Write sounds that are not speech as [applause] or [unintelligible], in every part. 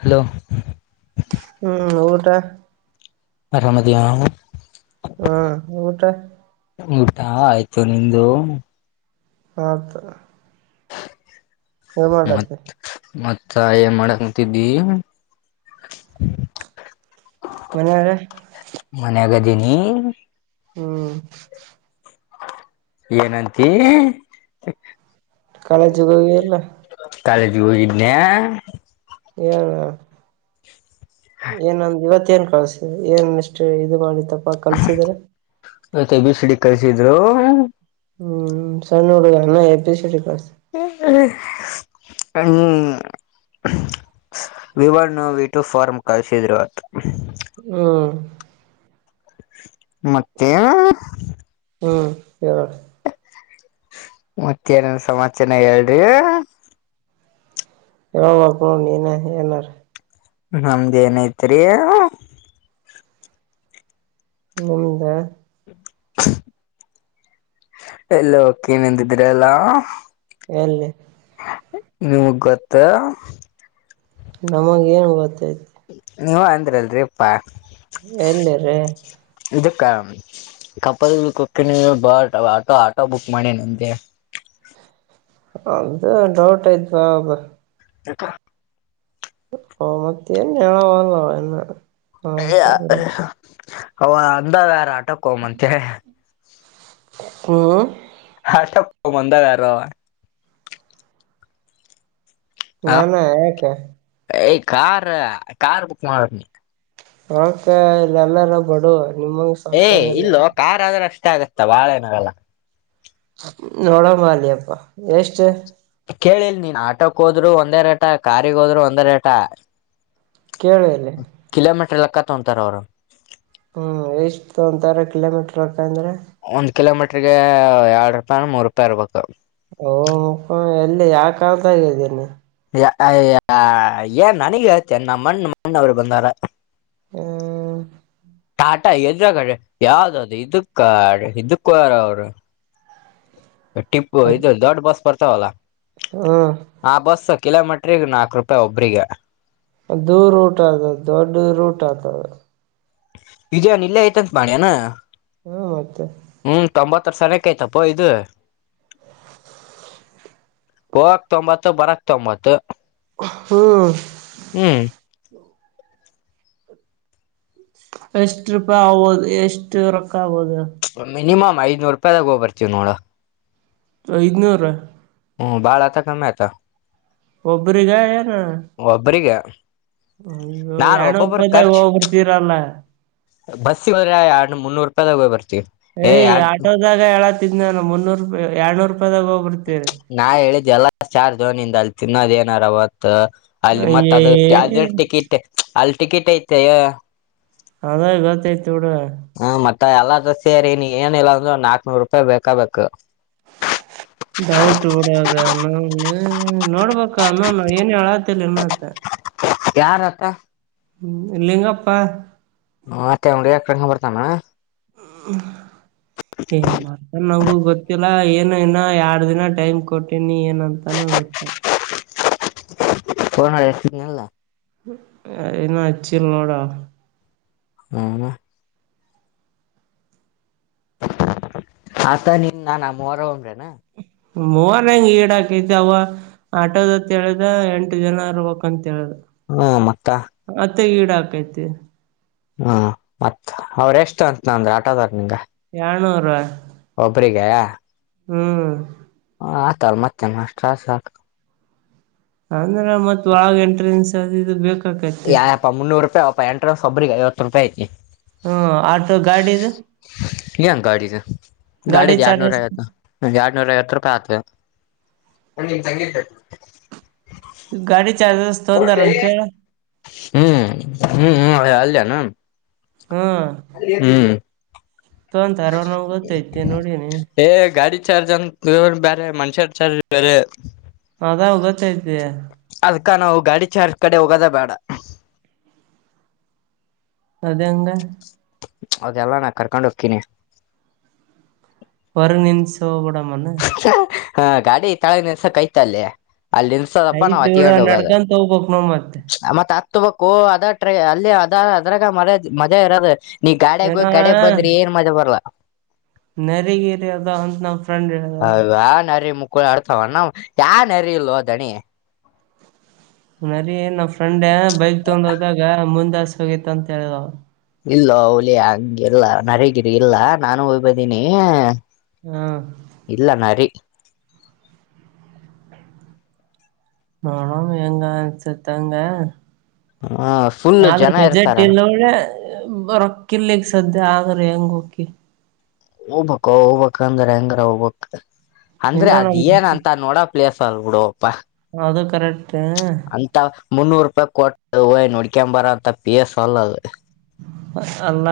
Hello ಹ್ಮ ಊಟಾ ಅರಾಮದಿಯಾ ಹ್ಮ ಊಟಾ ಊಟಾ ಆಯ್ತು ನಿಂದು ಆತ. ಏನ್ ಮಾಡತಿ ಮತ್ತ. ಮತ್ತ ಏನ್ ಮಾಡಕ್ತುತಿದ್ದಿ ಮನಿಯವ್ರ ಮನ್ಯಾಗದೀನಿ. ಹ್ಮ್. ಏನಂತಿ. ಕಾಲೇಜೋದಾಗ ಇರಲ್ಲ. ಕಾಲೇಜಿಗೆ ಹೋಗಿದ್ನ್ಯ. ಏನ ಏನಂದ್ದ ಇವತ್ ಮತ್ತೇನ್ ಕಳ್ಸಿದ್ರಿ ಏನ್ ಮೇಸ್ಟ್ರು ಇದು ಮಾಡಿ ತಪ್ಪಾ ಕಲ್ಸಿದ್ರ. ಇವತ್ ಏ ಬಿ ಸಿ ಡಿ ಕಲ್ಸಿದ್ರು. ಹ್ಮ್ ಸಣ್ ಹುಡುಗ ಇನ್ನೂ ಏ ಬಿ ಸಿ ಡಿ ಕಲ್ಸಿದ್ರು. ಅಮ್ V one V two form ಕಲಿಸಿದ್ರಿವತ್ತು. ಹ್ಮ್ ಮತ್ತೆ. ಹ್ಮ್ ಹೇಳ. ಮತ್ತ ಏನನ್ ಸಮಾಚಾರ ಹೇಳ್ರಿ. ಹೂ ಹೂ ನೀನೇ ಏನಾರ. ನಮ್ದ್ ಏನೈತ್ರಿ. ನಿಮ್ದ ಎಲ್ಲೊ ಕೇನಂದಿದ್ರಲ್ಲ. ಎಲ್ಲಿ. ನಿಮಗ್ ಗೊತ್. ನಮಗ್ ಏನು ಗೊತ್ತೈತೆ. ನೀವ ಅಂದ್ರಲ್ರಿಪ್ಪಾ. ಎಲ್ಲಿ ರೀ. ಇದಕ್ಕ ಕಪ್ಪಲ್ ಕೊಕ್ಕಿನ ಬ ಆಟೋ ಆಟೋ ಬುಕ್ ಮಾಡಿ ನಂಗೆ. ಅದು ಡೌಟ್ ಆಯ್ತು ಹೌದು. ಯಾಕ. ಆ ಮತ್ ಏನ್ ಹೇಳೋದು ಏನ. ಅಯ್ಯ ಅವ ಅಂದ ವ್ಯಾರ ಆಟಕ್ಕೆೋಮಂತೆ. ಮ್ಮ್. [unintelligible] ಬಂದ [unintelligible] ನಾನಾ ಯಾಕೆ. ಏಯ್ ಕಾರ್ ಕಾರ್ ಬುಕ್ ಮಾಡ್. ಓಕೆ ಇಲ್ ಎಲ್ಲಾರ ಬಡವರು ನಿಮ್ಮಂಗ ಏ ಸಾಕಾರ ಇಲ್ಲ ಇಲ್ಲೋ ಕಾರ್ ಆದ್ರೂ ಅಷ್ಟೇ ಆಗತ್ತಾ ಬಾಳ ಏನಾಗಲ್ಲ. ನೋಡೋಮಾ ಅಲಿಯಪ್ಪಾ ಎಷ್ಟು. ಕೇಳಿಲ್ ನೀನ್ ಆಟೋಕ್ ಹೋದ್ರು ಒಂದೇ ರೇಟಾ ಕಾರಿಗ್ ಹೋದ್ರು ಒಂದೇ ರೇಟಾ. ಕೇಳಲೆ. ಕಿಲೋಮೀಟರ್ ಲೆಕ್ಕ ತಗೊಂತಾರ್ ಅವರು. ಹ್ಮ್ ಎಷ್ಟು ತಗೊಂತಾರೆ ಕಿಲೋಮೀಟರ್ ಲೆಕ್ಕ ಅಂದ್ರೆ. ಒಂದ್ ಕಿಲೋಮೀಟರ್ ಗೆ ಎರಡ್ ರೂಪಾಯಿನೋ ಮೂರು ರೂಪಾಯಿ ಇರ್ಬೇಕು. ಓಪ್ಪ ಎಲ್ಲಿ ಯಾವ್ ಕಾಲ್ದಾಗ್ ಇದ್ದಿ ನೀ. ಏ ಅಯ್ಯ ಆ ಏನ್ ನನಗ್ ಹೇಳ್ತಿ ಏನ್ ನಮ್ ಅಣ್ಣ ನಮ್ ಅಣ್ಣವ್ರ ಬಂದಾರ. ಹ್ಮ್. ಟಾಟಾ ಎದ್ರ ಗಾಡಿ ಯಾವ್ದ ಅದು ಇದಕ್ಕ ಕಡೆ ಇದಕ್ಕರ ಅವರು ಟಿಪ್ಪು ಇದು ದೊಡ್ಡ ಬಸ್ ಬರ್ತಾವಲ್ಲಾ ಹ್ಮ ಆ ಬಸ್ಸ ಕಿಲೋಮೀಟ್ರಗ್ ನಾಲ್ಕು ರೂಪಾಯಿ ಒಬ್ರಿಗೆ ದದು ರೂಟ್ ಆಗ್ತದೆ ದೊಡ್ಡ ರೂಟ್ ಆಗ್ತದೆ ಇದನ್ ಇಲ್ಲೇ ಆಯ್ತ ಅತ್ ಮಾಡಿ ಅನಾ ಹ್ಮ ಮತ್ತೆ ಹ್ಮ್ ತೊಂಬತ್ತ ವರ್ ಸನಕ್ಕೆ ಆಯ್ತಪ್ಪ ಇದು ಹೋಗಕ್ ತೊಂಬತ್ತು ಬರಕ್ ತೊಂಬತ್ತು ಹ್ಮಂ ಹ್ಮ್ ಎಷ್ಟ ರೂಪಾಯಿ ಆಗ್ಬೋದು ಎಷ್ಟು ರೊಕ್ಕ ಆಗ್ಬೋದು ಮಿನಿಮ್ ಐದನೂರು ರೂಪಾಯಿಾಗ ಹೋಗಿ ಬರ್ತೀ ನೋಡ ಐದನೂರ ಹ್ಮ್ ಬಾಳ ಆತ ಕಮ್ಮಿ ಆಯತಾ ಒಬ್ಬ್ರಗ ಏನ ಒಬ್ಬ್ರಿಗೆ ಯ್ಯೋ ಎಏಡ್ನೂರು ರೂಪಾಯ್ದಾಗ ಖರ್ಚ್ ಹೋಗ್ಬಿರ್ತೀರಲ್ಲ ಬಸ್ಸಿಗೆ ಹದ್ರೆ ಎರಡು ಮುನ್ನೂರು ರೂಪಾಯಿದಾಗ ಬರ್ತಿವಿ ಯ್ ಆಟೋದಾಗ ಹೇಳಾತಿದ್ ನಾನು ಮುನ್ನೂರು ರೂಪಾಯಿ ಎರ್ಡುನೂರು ರೂಪಾಯದಾಗ ಹೋಗ್ಬಿರ್ತರಿ ನಾ ಹೇಳಿದ್ದ್ ಎಲ್ಲ ಚಾರ್ ಝೋನಿಂದ ಅಲ್ಲಿ ತಿನ್ನೋದ್ ಏನಾರ ಅವತ್ ಅಲ್ಲಿ ಮತ್ತತ್ ಅದ ಏ ಅದ್ರ ಟಿಕೆಟ್ ಅಲ್ಲಿ ಟಿಕೆಟ್ ಐತೆ ಅದ ಗೊತ್ತೈ್ತ ೋಡ ಹ್ಮ ಮತ್ತ ಎಲ್ಲ ಸೇ ರರಿ ನೀ ಏನಿಲ್ಲಾ ಅಂದ್ರ ಒ ನಾಕ್ ನೂರು ರೂಪಾಯಿ ಬೇಕ ಬಬೇಕು ಡೌಟ್ ಬಿಡೋದ ನ ನೋಡ್ಬ ನ ಏನ್ ಹೇಳತಿಲಿನ್ನುತ್ತ ಯ ರತಾ ಲಿಂಗಪ್ಪ ಹ್ತ್ತೆ ಮತ್ತೆ ಹೊಡೆಯೋಕೆ ಕರ್ಕೊಂಡು ಬರ್ತಾನ ಹ ಏ ಮಾಡ್ತಾನ ನಂಗಗು ಗೊತ್ತಿಲ್ಲ ಏನು ಇನ್ನ ಎರಡ್ ದಿನ ಟೈಮ್ ಕೊಟ್ಟಿನಿ ಏನಂತಾನ ಗೊತ್ತ ಫೋನ್ ಮಾಡಿ ಹರ್ತನಲ್ಲ ನ ಹಚ್ಚಿಲ್ಲ ನೋಡಾ ಅವ ಹಾ ಆತ ನಿನ್ ನನ್ಮ್ಮರಂದ್ರೇನಾ ಮೋರಂಗ ಈಏಡಾ ಕೆತವಾ ಆಟೋದತ್ ಹೇಳ್ದ ಎಂಟು ಜನರ್ಬಕ್ ಅಂತ ಹೇಳ್ದ ಹಾ ಮತ್ತ ಮತ್ತ ಗೀಡ ಹಾಕೈತಿ ಹ್ಮ ಮತ್ ಅವ್ರ ಎಷ್ಟು ಅಂತ ನಂದ್ರೆ ಆಟದಾರ್ ನಿಂಗ ಎರಡು ನೂರ ಒಬ್ರಿಗೆ ಹ್ಮ್ ಹ ಆಯತಲ್ ಮತ್ತೆ ಮ ಅಷ್ಟ ಅಂದ್ರ ಮತ್ ಒಳಗ ಎಂಟ್ರೆನ್ಸ್ ಅದುದು ಬೇಕು ಯಪ್ಪ ಮುನ್ನೂರು ರೂಪಾಯಿ ಅಪ್ಪಾ ಎಂಟರ ಒಬ್ರಿಗೆ ಐವತ್ತು ರೂಪಾಯಿ ಐತಿ ಹ್ಮ ಆಟೋ ಗಾಡಿದು. ಯ ಗಾಡಿ ಗಾಡಿ ದ ಎರಡನೂರು ಐವತ್ತ. ಎರಡ್ನೂರ ಐವತ್ತು ರೂಪಾಯಿ ಹಾಕಿದೆ........ ಗಾಡಿ ಚಾಜ್ರಸ್. ಕೂಡಲೇ........ ಹ್ಮ್ ಹ್ಮ್ ಹ್ಮ್ ಅಲ್ಲಿನು. ಹ್ಮ್... ಹ್ಮ.. ತೊಂತರ್ವಾ ನಮಗೆ ಗೊತ್ತೈತಿ ನೋಡನಿ. ಏ ಗಾಡಿ ಚಾರ್ಜ್ ಅಂತ ಬೇರೆ ಮನ್ಷ್ಯ ಚಾರ್ಜ್ ಬೇರೆ. ಅದಾ ಗೊತ್ತೈತಯಾ. ಅದ್ಕ ನಾವು ಗಾಡಿ ಚಜ್ರ ಕಡೆ ಹೋಗೋದ ಬೇಡ. ಅದಂಗ. ಅದೆಲ್ಲಾ ನಾ ಕರ್ಕೊಂಡ್ ಹೋಗ್ತೀನಿ. ಹೊರ್ ನಿಮಿಸ ಬಿಡ ಅನ್ನ. ಹ ಗಾಡಿ ತಾಳಗನ್ಸ ಕೈತಲ್ಲೆ ಅಲ್ಲಿನ್. ಸದಪ್ಪ ಐತ್ ನಾವ್ ಬಿಡ ಹತ್ತಗೊಂಡು ಹೋಗೋದ ನಡ್ಕಂತ ಹೋಗ್ಬಕ್ ನಾವ್ ಮತ್ತೆ ಮತ್ತ. ಹತುಂಬಕೋ ಅದ ಟ್ರ ಅಲ್ಲಿ ಅದ ಅದ್ರಾಗ ಮ ಮಜಾ ಇರದು. ನೀ ಗಾಡಾಗ ಏನ ಹೋಗಿ ಗಾಡೆಗ್ ಬಂದ್ರಿ ಏನ್ ಮಜಾ ಬರಲ್ಲಾ. ನರಗೆರಿ ಅದ ಅಂತ ನಾವು. ಅಯ ಯ ನರಿ ಮುಕ್ಕಳ ಆಡ್ತವ ನ ಯಾವ ನರಿ ಇಲ್ವ ಅ ದಣಿ. ನರಿ ನಮ್ಮ ಫ್ರೆಂಡ ಬೈಕ್ ತೊಗೊಂಡ ಹೋದಾಗ ಮುಂದಸ್ ಹೋಗಿತ್ತ ಅಂತ ಹೇಳಿದ್ನವ. ಇಲ್ಲ ಹುಲಿ ಹಂಗೆಲ್ಲಾ ನರಗಿರಿ ಇಲ್ಲ ನಾನು ಹೋಗ್ಬದೀನಿ. ಹ್ಮ ಇಲ್ಲ ನರಿ. ನೋಡಣ ಹೆಂಗ ಅನ್ನಸತಂಗ ಹಂಗ. ಹ. ಫುಲ್ ಆದ್ರೆ ಜನ ಬಜೆಟ್ ಇರ್ತಾರ ಇಲ್ಲವಳೆ ರೊಕ್ಕ ಇಲ್ಲಿಕ್ ಸದ್ಯ ಆದ್ರೆ ಹೆಂಗ ಹಕಿ. ಹೋಗ್ಬ ಹೋಗ್ಬೇಕ ಅಂದ್ರ ಹೆಂಗ್ರ ಹೋಗ್ಬಕ್ ಇನ್ನ ಅಂದ್ರೆ ಅದಏನ್ ನಮ್ ಅಂತ ನೋಡಕ್. ಪ್ಲೇಸಬಿಡುಪ್ಪಾ. ಅದು ಕರೆಕ್ಟ್. ಅಂತ ಮುನ್ನೂರು ರೂಪಾಯಿ ಕೊಟ್ಟ ಹಯ್ ನಡ್ಕ ಬರಂತ ಪೇಲಸ ಅಲ್ದು. ಅಲ್ಲ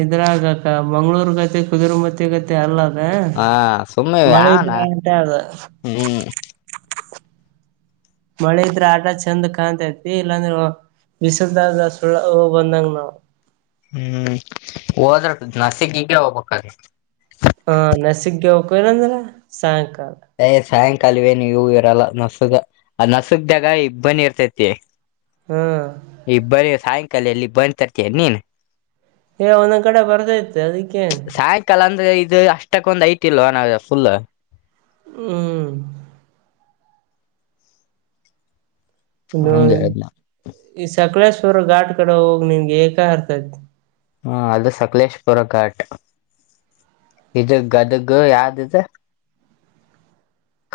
ಇದ್ರಗಕ್ಕ ಮಂಗ್ಳೂರ್ಗತೆ ಕುದುರ್ಮತಿಗತೆ. ಮ ಅಲ್ಲ ಅದ ಹಾ ಸುಮ್ಮನೆ ಮಳೆ ಯಾವನ ಇದ್ರ ಅಂತ ಹೇಳ್ದ. ಹ್ಮ್ ಮಳೆ ಇದ್ರೆ ಆಟ ಚಂದ ಕಾಣ್ತೈತಿ ಇಲ್ಲಾಂದ್ರೆ ಬಿಸಲ್ದಾಗ ಸುಳ್ಳ ಬಂದಂಗ ನಾವು. ಹ್ಮ್ ಹೋದ್ರ ನಸಕ್ಗ ಹೋಗ್ಬೇಕಾದ್ರೆ. ಹಾ ನೆಸಗ್ಗೆ ಹೋಗಕದಂದ್ರ ಸಾಯಂಕಾಲ. ಯ್ ಸಾಯಂಕಾಲವೇ ನೀ ಇವು ಇರಲ್ಲ ನಸುಗ. ಅದ್ ನಸುಗ್ದಾಗ ಇಬ್ಬನಿ ಇರ್ತೈತಿ. ಹ್ಮ್. ಇಂಬನಿ ಸಾಯಂಕಾಲ ಎಲ್ಲಿ ಇಂಬನಿ ತರ್ತೀಯ ನೀನ್. ಹೇ ಒಂದೊಂದು ಕಡೆ ಬರ್ದೈತೆ ಅದಕ್ಕೇನು. ಸಾಯಂಕಾಲ ಅಂದ್ರೆ ಇದು ಅಷ್ಟಕ್ಕೊಂದ್ ಐತ್ ಇಲ್ವನ ಫುಲ್. ಹ್ಮ್. ಇ ಹಂಗ ಹೇಳಿದ್ನ ಈ ಸಕಳೇಶ್ವರ ಘಾಟ್ ಕಡೆ ಹೋಗಿ ನಿನ್ಗೆ ಏಕ ಅರ್ತೈತಿ. ಹ್ಮ ಅದು ಸಕಲೇಶ್ಪುರ ಘಾಟ್. ಇದು ಗದಗ ಯಾವ್ದ ಇದು.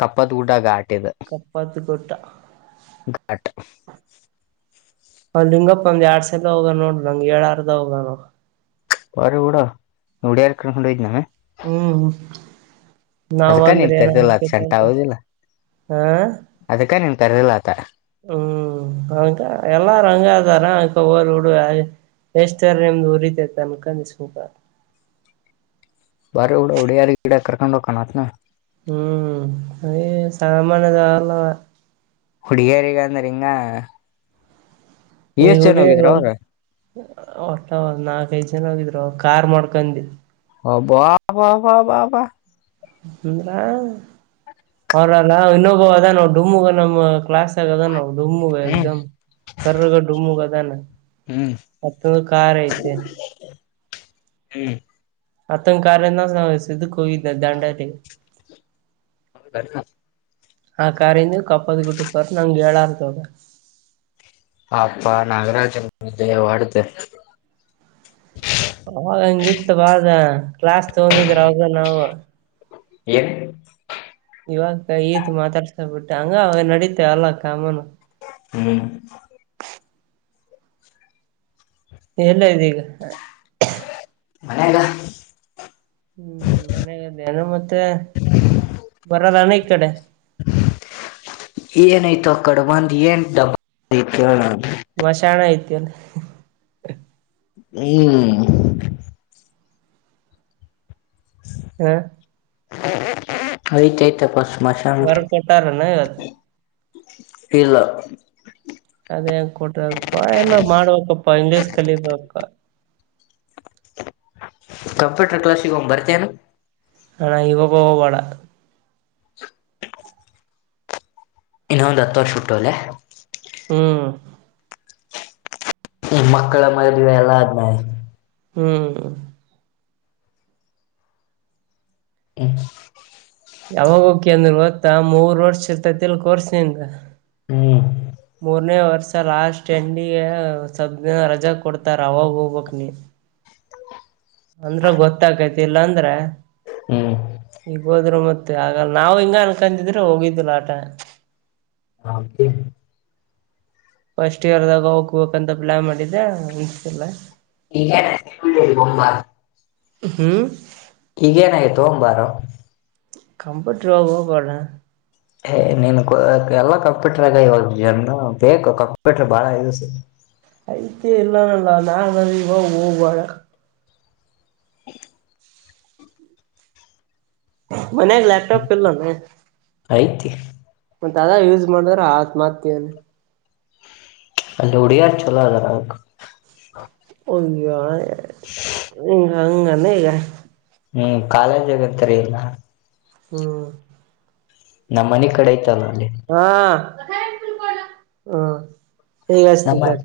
ಕಪ್ಪತ್ ಗುಡ್ಡ ಘಾಟ ಇದ ಕಪ್ಪಾತ್ ಗುಡ್ಡ. ಘಾಟ್ ಅ ಲಿಂಗಪ್ಪ ಒಂದ್ ಎರಡ್ ಸಲ ಹೋಗ ನೋಡು ನನಗೆ ಹೇಳರದೇ ಹೋಗನಾ ಅವ. [unintelligible] ಹ್ಮ್ ನಾವ ಅದಕ್ಕ ಅಂದ್ರೆ ನೀನ್ ಏನ ಕರ್ದಿಲ್ಲ ಅತ್ ಸೆಂಟ ಹೌದಿಲ್ಲ [unintelligible] ಅದಕ್ಕ ನೀನ್ ತರದಿಲ್ಲ ಆತ. ಹ್ಮ್ ಎಲ್ಲರೂ ಹಾಗೆ ಆದರ [unintelligible] ಎಷ್ಟು ಆದ್ರೂ ನಿಮ್ದುಊರಿತೆತನ್ಕಂದು ಸುಮ್ನೆ ಅದೇ. ಬಾರಿ ಊಡ ಒಡ ಯಾರ ಗಿಡ ಕರ್ಕೊಂಡ ಹೋಗಕೋನತ. ಹ್ಮ್ ಹೇ ಸಮನೆದವನು ಅಲ್ಲ ಅವ್. ಹುಡುಗಿಯರಿಗ ಅಂದ್ರ ಹಿಂಗ. ಎಷ್ಟ್ ಜನ ಈಡಿ [unintelligible] ಹೋಗಿದ್ರ ಅವ್ರ ನಾಲ್ಕ ಐದು ಜನೋಗಿದ್ರು ಕಾರ್ ಮಾಡ್ಕೊಂಡಿ. ಅಬ್ಬಾ ಅಬ್ಬಬ್ಬಾ. ಸುಂದ್ರ ಅವ್ರಲ್ಲ ಇನ್ನೊಬ ಅದ ನಾವು ಡಮುಗ ನಮ್ಮ್ ಕ್ಲಾಸ್ ಆಗ ಅದ ನಾವು ಡಮುಗ ಹ್ಮ್ ಎಕ್ದಮ್. ಕರ್ರಗ ಡಮ್ಮುಗ ಅದಾನ ಹ್ಮ್ ಮತ್ತೊಂದು ಕಾರ್ ಐತೆ. ಹ್ಮ್ ಮತ್ತನ್ ಕಾರ್ಯಿಂದ ಇದು ಹೋಗಿದ್ದ ದಾಂಡೇಲಿ [unintelligible] ಆ ಕಾರಿಂದ [unintelligible] ಗಿಟ್ಟ ಬರ್ ನಂಗಗೆ ಹೇಳಾರ. ಹಪ್ಪ ನಾಗರಾಜನ [unintelligible] ಹೊಡೆದು ಅವಾಗ ಹಂಗಿತ್ತು ಬಾದ ಕ್ಲಾಸ್ ತಗೊಂಡಿದ್ರ ಅವಾಗ ನಾವು. ಏನು ಇವಾಗ ಈತ್ ಮಾತಾಡ್ಸಾ ಬಿಟ್ಟ ಹಂಗ ಅವಾಗ ನಡೀತೇ ಅಲ್ಲ ಕಾಮನು. ಹ್ಮ್ ಎಲ್ಲ ಆದಿ ಈಗ. ಮನೆಗ. ಹ್ಮ್ ಮನೆದೇನು ಮತ್ತೆ ಬರಲ್ಲಣ ಈ ಕಡೆ. ಏನಾಯ್ತೋ ಈಕಡೆ [unintelligible] ವಶಾಣ ಐತಿ ಅಲ್ಲಿ ಹ್ಮ್ ಹ ಆಯ್ತ್ ಆಯ್ತಪ್ಪ ಸ್ಮಶಾನ. ಹೊರಗ್ ಕೊಟ್ಟಾರನ ಇವತ್ ಇಲ್ಲ ಅದ ಹೆಂಗ ಕೊಟ್ರ ಅಪ್ಪಾ ಏನ ಮಾಡ್ಬೇಕಪ್ಪಾ ಇಂಗ್ಲೀಷ್ ಕಲಿಬೇಕು ಕಂಪ್ಯೂಟರ್ ಕ್ಲಾಸಿಗೆಗೋಗ್ ಬರ್ತೇನು. ಅಣ್ಣ ಈವಾಗ ಹೋಗಬೇಡ ಇನ್ನೊ ಒಂದು ಹತ್ತು ವರ್ಷ ಬಿಟ್ಟು ಹೊಯ್ಲೆ. ಹ್ಮ್ ಮಕ್ಕಳ ಮದ್ವೆ ಎಲ್ಲಾ ಆದ್ಮೇಲೆ ಹ್ಮ್ ಹ್ಮ ಯಾವಾಗೋಕಿ ಅಂದ್ರೆ ಗೊತ್ತಾ ಮೂರ್ ವರ್ಷ ಇರ್ತೈತಿಲ್ ಕೋರ್ಸ ನಿಂದು ಹ್ಮ್ ಮೂರ್ನೇ ವರ್ಷ ಲಾಸ್ಟ್ ಹೆಂಡಿಗೆ ಸದ ರಜಾ ಕೊಡ್ತಾರ ಅವಾಗ ಹೋಗ್ಬಕ್ ನೀ ಅಂದ್ರ ಗೊತ್ತಾಗೈತಿಲ್ಲಾಂದ್ರ ಹ್ಮ್ ಈಗ್ ಹೋದ್ರು ಮತ್ತೆ ಆಗ ನಾವ್ ಹಿಂಗ ಅನ್ಕೊಂಡಿದ್ರ ಹೋಗಿದಿಲ್ಲ ಆಟ ಹಾ ಫಸ್ಟ್ ಇಯರ್ದಾಗ ಹೋಗಬೇಕಂತ ಪ್ಲಾನ್ ಮಾಡಿದ್ದೆ ಅನ್ಸತಿಲ್ಲ ಈ ಗೊಂಬ ಹ್ಮ್ ಈಗೇನಾಗಿತ್ತುು ಒಂಬಾರು ಕಂಪ್ಯೂಟರ್ೋಗಬಡ ಏ ನೀನು ಎಲ್ಲ ಕಂಪ್ಯೂಟರ್ಗ ಇವಾಗ ಜನ್ ಬೇಕು ಕಂಪ್ಯೂಟರ್ ಬಾಳ ಯೂಸ್ ಐತಿ ಎಲ್ಲನಲ್ಲ ನಾ ನ ಇವಾಗ ಹೋಗ್ುವಳ ಹ ಮನೆಗೆ ಲಪಟಾಪ್ ಇಲ್ಲ ಆಯತಿ ಮತ್ತತ್ ಅದ ಯೂಸ್ ಮಾಡಿದ್ರ ಆತ್ ಮಾಡ್ತವನೆ ಅಲ್ಲಿ ಉಡಿಯಾರ್ ಚೊಲೋ ಅದ ನ ಅವ ಒಯಾ ಹ ಹಂಗ ಈಗ ಹ್ಮ್ ಕಾಲೇಜ್ ಆಗತ್ತರಿ ಇಲ್ಲ ಹ್ಮ್ ನಮ್ಮ ಮನೆ ಕಡೆ ಆಯ್ತಲ್ಲ ಅಲ್ಲಿ ಹಾ ಹ್ಮ ಈಗಷ್ಟೆನ್ ನಮ್ಮ ತಡೆ